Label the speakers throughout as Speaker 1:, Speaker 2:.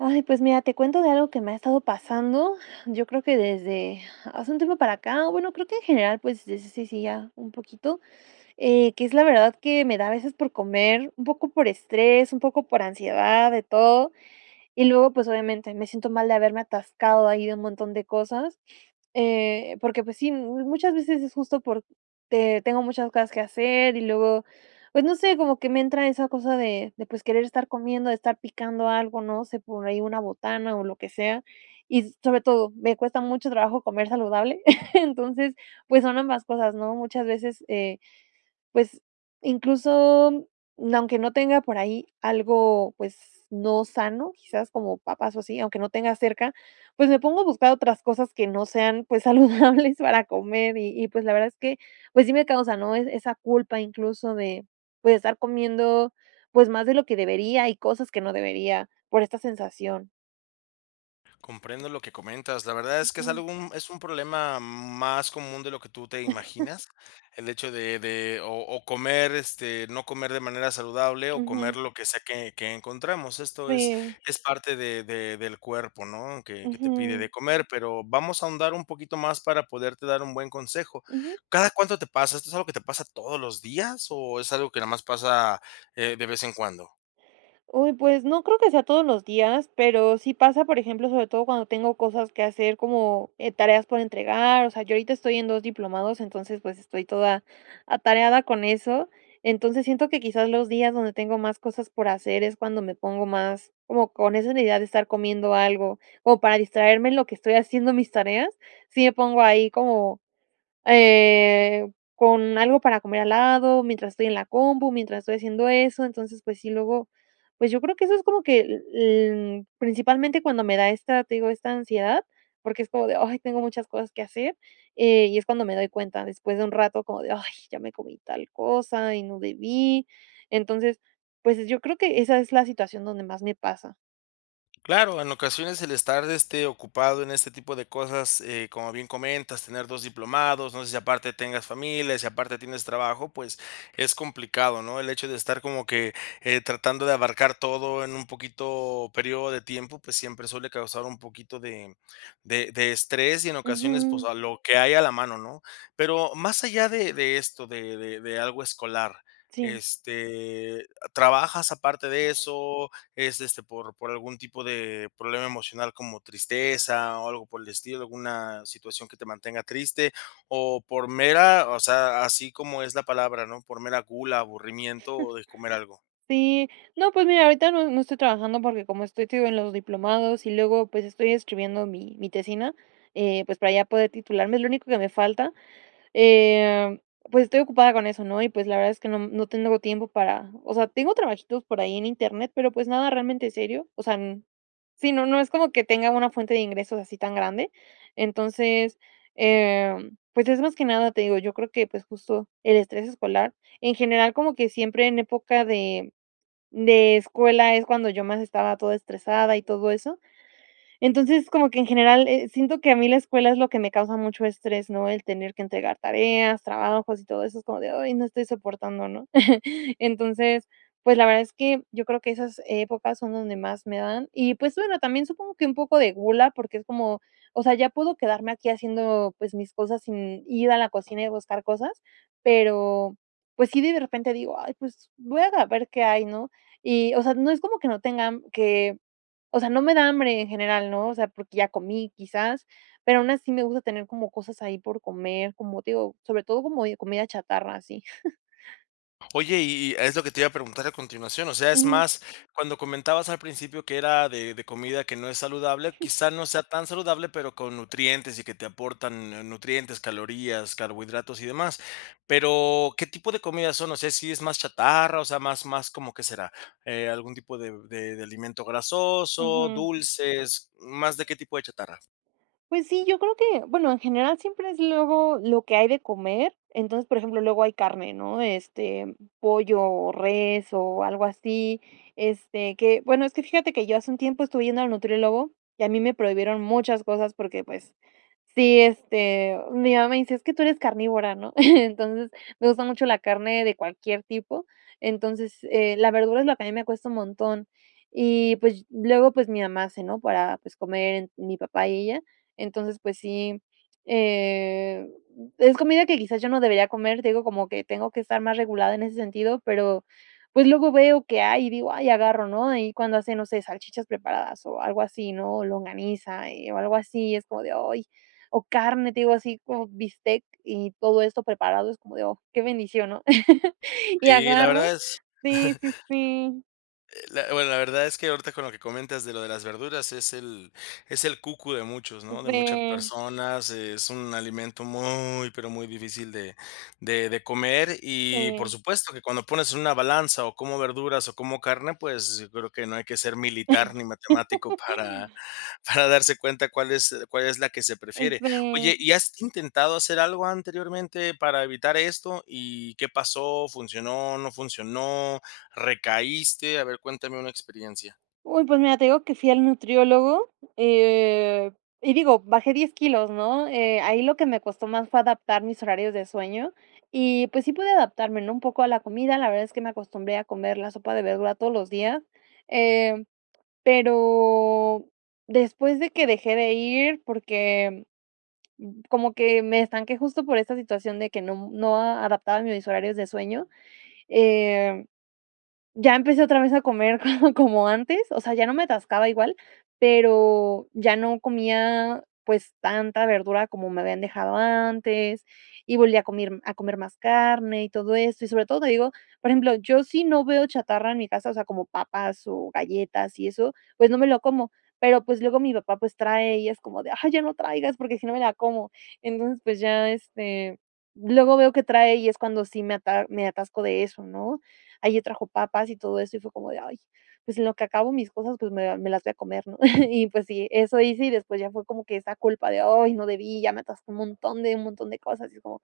Speaker 1: Ay, pues, mira, te cuento de algo que me ha estado pasando, yo creo que desde hace un tiempo para acá, bueno, creo que, en general, pues, desde sí, sí, ya un poquito, eh, que es la verdad que me da a veces por comer, un poco por estrés, un poco por ansiedad, de todo, y luego, pues, obviamente me siento mal de haberme atascado ahí de un montón de cosas, eh, porque, pues, sí, muchas veces es justo porque tengo muchas cosas que hacer, y luego, pues, no sé, como que me entra esa cosa de de pues querer estar comiendo, estar picando algo, ¿no? Se pone ahí una botana o lo que sea. Y, sobre todo, me cuesta mucho trabajo comer saludable, entonces, pues, son ambas cosas, ¿no? Muchas veces, eh, pues, incluso, mm, aunque no tenga por ahí algo, pues, no sano, quizás como papas o así, aunque no tenga cerca, pues, me pongo a buscar otras cosas que no sean, pues, saludables para comer, y y, pues, la verdad es que, pues, sí me causa, ¿no?, e esa culpa incluso de, pues, estar comiendo, pues, más de lo que debería y cosas que no debería por esta sensación.
Speaker 2: Comprendo lo que comentas, la verdad es que es
Speaker 1: Ujú.
Speaker 2: algo, mm, es un problema más común de lo que tú te imaginas, el hecho de de o o comer, este no comer de manera saludable, o comer
Speaker 1: Ujú.
Speaker 2: lo que sea que que encontramos. Esto es
Speaker 1: Sí.
Speaker 2: es parte de de del cuerpo, ¿no?, que que te pide de
Speaker 1: Ujú.
Speaker 2: comer, pero vamos a ahondar un poquito más para poderte dar un buen consejo.
Speaker 1: Ujú.
Speaker 2: ¿Cada cuánto te pasa? ¿Esto es algo que te pasa todos los días o es algo que nada más pasa, eh, de vez en cuando?
Speaker 1: Uy, pues, no creo que sea todos los días, pero sí pasa, por ejemplo, sobre todo cuando tengo cosas que hacer, como, eh, tareas por entregar, o sea, yo ahorita estoy en 2 diplomados, entonces, pues, estoy toda atareada con eso. Entonces, siento que quizás los días donde tengo más cosas por hacer es cuando me pongo más como con esa una idea de estar comiendo algo, o para distraerme en lo que estoy haciendo mis tareas, si me pongo ahí como, eh, con algo para comer al lado mientras estoy en la compu, mientras estoy haciendo eso. Entonces, pues, sí, luego, pues, yo creo que eso es como que l l principalmente cuando me da esta, te digo, esta ansiedad, porque es como de: "Ay, tengo muchas cosas que hacer", eh, y es cuando me doy cuenta, después de un rato, como de: "Ay, ya me comí tal cosa y no debí". Entonces, pues, eh, yo creo que esa es la situación donde más me pasa.
Speaker 2: Claro. En ocasiones, el estar, este, ocupado, en este tipo de cosas, eh, como bien comentas. Tener 2 diplomados, no sé si aparte tengas familia, si aparte tienes trabajo, pues, es complicado, ¿no? El hecho de estar, como que, eh, tratando de abarcar todo, en un poquito periodo de tiempo, pues, siempre suele causar un poquito de de de estrés, y en ocasiones, pues
Speaker 1: Ujú.
Speaker 2: a lo que hay a la mano, ¿no? Pero más allá de de esto, de de de algo escolar,
Speaker 1: Sí.
Speaker 2: este, ¿trabajas aparte de eso? Es, este, ¿por por algún tipo de problema emocional? como tristeza o algo por el estilo. Una situación que te mantenga triste. O por mera O sea, así como es la palabra, ¿no? Por mera gula, aburrimiento, o de comer algo.
Speaker 1: Sí. No, pues, mira, ahorita no no estoy trabajando, porque como estoy, te digo, en los diplomados, y luego, pues, estoy escribiendo mi mi tesina, eh, pues para ya poder titularme, es lo único que me falta. Em, pues, estoy ocupada con eso, ¿no? Y pues la verdad, es que no m no te no hubo tiempo para O sea, tengo trabajitos por ahí en internet, pero pues, nada realmente serio. O sea, n sí, no no es como que tenga una fuente de ingresos, así tan grande. Entonces, em pues, es más que nada, te digo, yo creo que, pues, justo el estrés escolar. En general, como que siempre en época de de escuela, es cuando yo más estaba toda estresada y todo eso. Entonces, como que en general, eh, siento que a mí, la escuela, es lo que me causa mucho estrés, ¿no? El tener que entregar tareas, trabajos y todo eso, es como de: "Ay no estoy soportando", ¿no? Entonces, pues, la verdad, es que, yo creo que esas épocas, son donde más me dan. Y, pues bueno, también, supongo que un poco de gula, porque es como o sea, ya puedo quedarme aquí haciendo, pues mis cosas sin ir a la cocina, y buscar cosas. Pero, pues sí, de de repente digo: "Ay, pues voy a ver qué hay", ¿no? Y, o sea, no es como que no tenga m que o sea, no me da hambre en general, ¿no? O sea, porque ya comí quizás, pero aún así me gusta tener como cosas ahí, por comer. Como te digo, sobre todo, como de comida chatarra, así.
Speaker 2: Oye, y y es lo que te iba a preguntar a continuación. O sea, es
Speaker 1: Ujú.
Speaker 2: más, cuando comentabas al principio que era de de comida que no es saludable, quizá no sea tan saludable, pero con nutrientes y que te aportan nu nutrientes, calorías, carbohidratos y demás. Pero, ¿qué tipo de comidas son? O sea, si es más chatarra, o sea, más más. ¿Cómo qué será? Eh, algún tipo de b de de alimento grasoso,
Speaker 1: Ujú.
Speaker 2: dulces, ¿más de qué tipo de chatarra?
Speaker 1: Pues sí, yo creo que, bueno, en general siempre es luego lo que hay de comer. Entonces, por ejemplo, luego hay carne, ¿no?, de, este, pollo o res o algo así. Este, que bueno, es que fíjate que yo hace un tiempo estuve yendo al nutriólogo y a mí me prohibieron muchas cosas porque, pues, sí, este, mi mamá me dice: "Es que tú eres carnívora", ¿no? Entonces, me gusta mucho la carne de cualquier tipo. Entonces, eh, la verdura es lo que a mí me cuesta un montón y, pues, ll luego, pues, mi mamá hace, ¿no?, para, pues, comer mi papá y ella. Entonces, pues, sí, eh, mm, es comida que quizás yo no debería comer, te digo, como que tengo que estar más regulada en ese sentido, pero, pues, luego veo que hay y digo: "Ay, agarro", ¿no?, ahí cuando hace, no sé, salchichas preparadas o algo así, ¿no? O longaniza, eh, o algo así, y es como de: "Ay", o carne, te digo, así como bistec y todo esto preparado, es como de: "Oh, qué bendición", ¿no? Y
Speaker 2: Sí, la
Speaker 1: agarro
Speaker 2: verdad es
Speaker 1: Sí, sí, sí.
Speaker 2: Eh, la bueno, la verdad es que ahorita con lo que comentas de lo de las verduras es el es el cucu de muchos,
Speaker 1: Un,
Speaker 2: ¿no? De muchas
Speaker 1: pre
Speaker 2: personas, es un alimento muy, pero muy difícil de de de comer, y por
Speaker 1: Sí.
Speaker 2: supuesto que cuando pones en una balanza o como verduras o como carne, pues, yo creo que no hay que ser militar ni matemático para para darse cuenta cuál es cuál es la que se
Speaker 1: Oh,
Speaker 2: prefiere.
Speaker 1: sí.
Speaker 2: Oye, ¿y has intentado hacer algo anteriormente para evitar esto? ¿Y qué pasó? ¿Funcionó? ¿No funcionó? ¿Recaíste? A ver, cuéntame una experiencia.
Speaker 1: Uy, pues mira, te digo que fui al nutriólogo, eh, y digo, bajé 10 kilos, ¿no? Eh, ahí lo que me costó más, fue adaptar mis horarios de sueño. Y, pues, sí pude adaptarme, ¿no?, un poco a la comida. La verdad, es que me acostumbré a comer la sopa de verdura, todos los días. Eh, pero después de que dejé de ir, porque como que me estanqué, justo por esta situación de que nom no adaptaba mis horarios de sueño. Eh, ya empecé otra vez a comer, co como antes. O sea, ya no me atascaba igual, pero ya no comía, pues, tanta verdura como me habían dejado antes. Y volví a comir A comer más carne y todo eso. Y sobre todo, te digo Por ejemplo, yo si no veo chatarra en mi casa, o sea, como papas o galletas, y eso, pues no me lo como. Pero pues, luego mi papá, pues trae, y es como de: "Ay, ya no traigas, porque si no, me la como". Entonces, pues ya este Luego veo que trae, y es cuando sí me ata me atasco de eso, ¿no? Ayer trajo papas y todo eso, y fue como de: "Ay, pues en lo que acabo mis cosas". Pues, me me las voy a comer, ¿no? Y pues sí, eso hice. Y después, ya fue como que esa culpa de: "Ay, no debí. Ya me atasqué un montón, de un montón de cosas". Y es como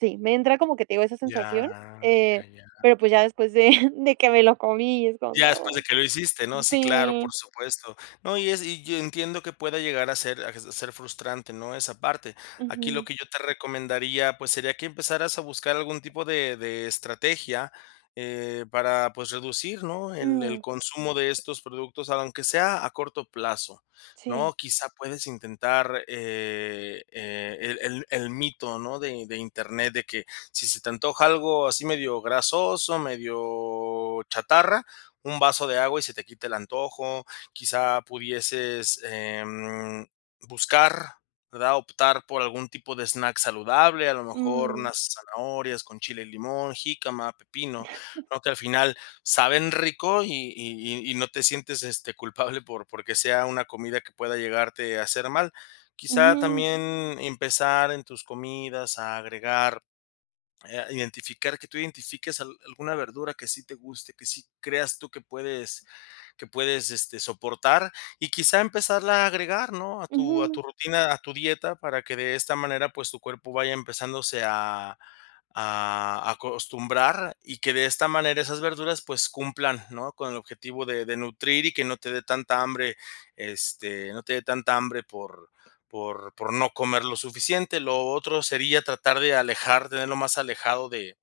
Speaker 1: Sí, me entra como que te digo, esa
Speaker 2: Ya,
Speaker 1: sensación, eh,
Speaker 2: ya, ya.
Speaker 1: pero pues ya después de de que me lo comí. Y es como:
Speaker 2: Ya después de
Speaker 1: "Oh".
Speaker 2: que lo hiciste, ¿no? Sí, claro,
Speaker 1: Sí.
Speaker 2: por supuesto. No, y es Y yo entiendo que pueda llegar a ser [unintelligible] a ser frustrante, ¿no?, esa parte. Aquí lo
Speaker 1: Ujú.
Speaker 2: que yo te recomendaría, pues sería que empezaras a buscar algún tipo de de estrategia, eh, para, pues, reducir, ¿no?, el el
Speaker 1: Mm.
Speaker 2: consumo de estos productos, aunque sea a corto plazo, ¿no?
Speaker 1: Sí.
Speaker 2: Quizá puedes intentar, e el e el el mito, ¿no? De de Internet, de que, si se te antoja algo así medio grasoso, medio chatarra, un vaso de agua y se te quita el antojo. Quizá pudieses, em, buscar, ¿verdad? Optar por algún tipo de snack saludable. A lo mejor
Speaker 1: Mm.
Speaker 2: unas zanahorias con chile y limón, jícama, pepino, ¿no? Que al final, saben rico y y y no te sientes, este, culpable por porque sea una comida que pueda llegarte a hacer mal. Quizá,
Speaker 1: Ujú.
Speaker 2: también empezar en tus comidas, a agregar Eh, a identificar. Que tú identifiques al alguna verdura, que sí te guste, que sí creas tú, que puedes que puedes, este, soportar. Y quizá, empezarla a agregar, ¿no?, a tu a
Speaker 1: Ujú.
Speaker 2: tu rutina, a tu dieta, para que de esta manera, pues tu cuerpo vaya empezándose a a acostumbrar. Y que de esta manera, esas verduras, pues cumplan, ¿no?, con el objetivo de de nutrir, y que no te de tanta hambre. Este, no te de tanta hambre por por por no comer lo suficiente. Lo otro, sería tratar de alejarte de Lo más alejado de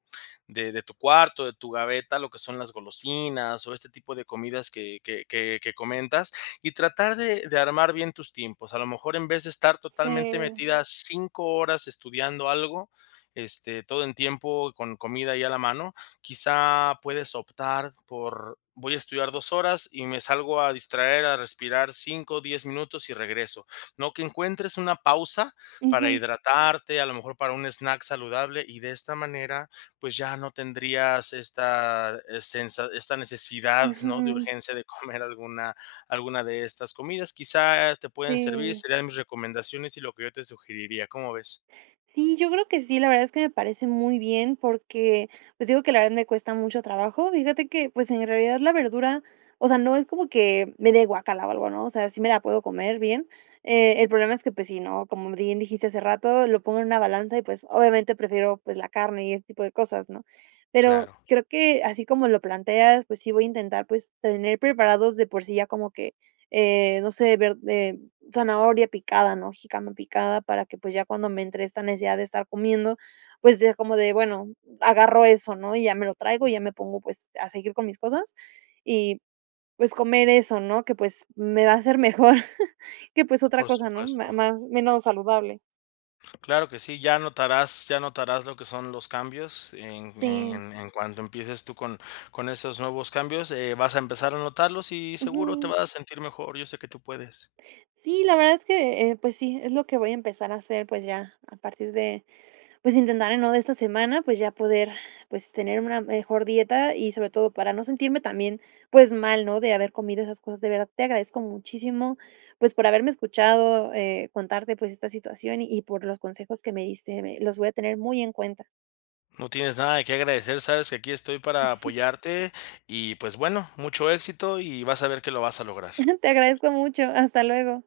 Speaker 2: de de tu cuarto, de tu gaveta, lo que son las golosinas, o este tipo de comidas, que que que que comentas. Y tratar de de armar bien tus tiempos. A lo mejor, en vez de estar totalmente
Speaker 1: Sí.
Speaker 2: metida, 5 horas estudiando algo, este, todo en tiempo y con comida ahí a la mano. Quizá puedes optar por: "Voy a estudiar 2 horas y me salgo a distraer, a respirar 5, 10 minutos, y regreso, ¿no? Que encuentres una pausa, para
Speaker 1: Ujú.
Speaker 2: hidratarte, a lo mejor para un snack saludable. Y de esta manera, pues ya no tendrías esta sensa Esta necesidad, ¿no?, de
Speaker 1: Ujú.
Speaker 2: urgencia de comer alguna alguna de estas comidas. Quizá te pueden servir.
Speaker 1: Sí.
Speaker 2: Serían mis recomendaciones y lo que yo te sugeriría. ¿Cómo ves?
Speaker 1: Sí. Sí, yo creo que sí, la verdad es que me parece muy bien porque, pues, digo que la verdad me cuesta mucho trabajo. Fíjate que, pues, en realidad la verdura, o sea, no es como que me dé de guácala o algo, ¿no? O sea, sí me la puedo comer bien. Eh, el problema es que, pues, sí, ¿no? Como b bien dijiste hace rato, lo pongo en una balanza y, pues, obviamente prefiero, pues, la carne y ese tipo de cosas, ¿no? Pero
Speaker 2: Claro.
Speaker 1: creo que así como lo planteas, pues, sí voy a intentar, pues, tener preparados de por sí ya como que, eh, no sé, verd eh, zanahoria picada, ¿no? Jícama picada para que, pues ya cuando me entre esta necesidad de estar comiendo, pues ya como de bueno, agarro eso, ¿no? Y ya me lo traigo y ya me pongo, pues a seguir con mis cosas y, pues, comer eso, ¿no? Que, pues, me va a hacer mejor, que, pues, otra
Speaker 2: Por
Speaker 1: cosa, ¿no?
Speaker 2: supuesto.
Speaker 1: Más menos saludable.
Speaker 2: Claro que sí. Ya notarás ya notarás lo que son los cambios, en en
Speaker 1: Sí.
Speaker 2: en en cuanto empieces tú, con con esos nuevos cambios eh, vas a empezar a notarlos. Y seguro te
Speaker 1: Ujú.
Speaker 2: vas a sentir mejor, yo sé que tú puedes.
Speaker 1: Sí, la verdad es que, pues sí, es lo que voy a empezar a hacer, pues ya, a partir de, pues intentar de nuevo de esta semana, pues ya poder, pues tener una mejor dieta y sobre todo para no sentirme también, pues mal, ¿no? De haber comido esas cosas. De verdad, te agradezco muchísimo, pues por haberme escuchado, eh, contarte, pues esta situación y por los consejos que me diste. Eh, los voy a tener muy en cuenta.
Speaker 2: No tienes nada de qué agradecer. Sabes que aquí estoy para apoyarte y, pues bueno, mucho éxito. Y vas a ver que lo vas a lograr.
Speaker 1: Te agradezco mucho, hasta luego.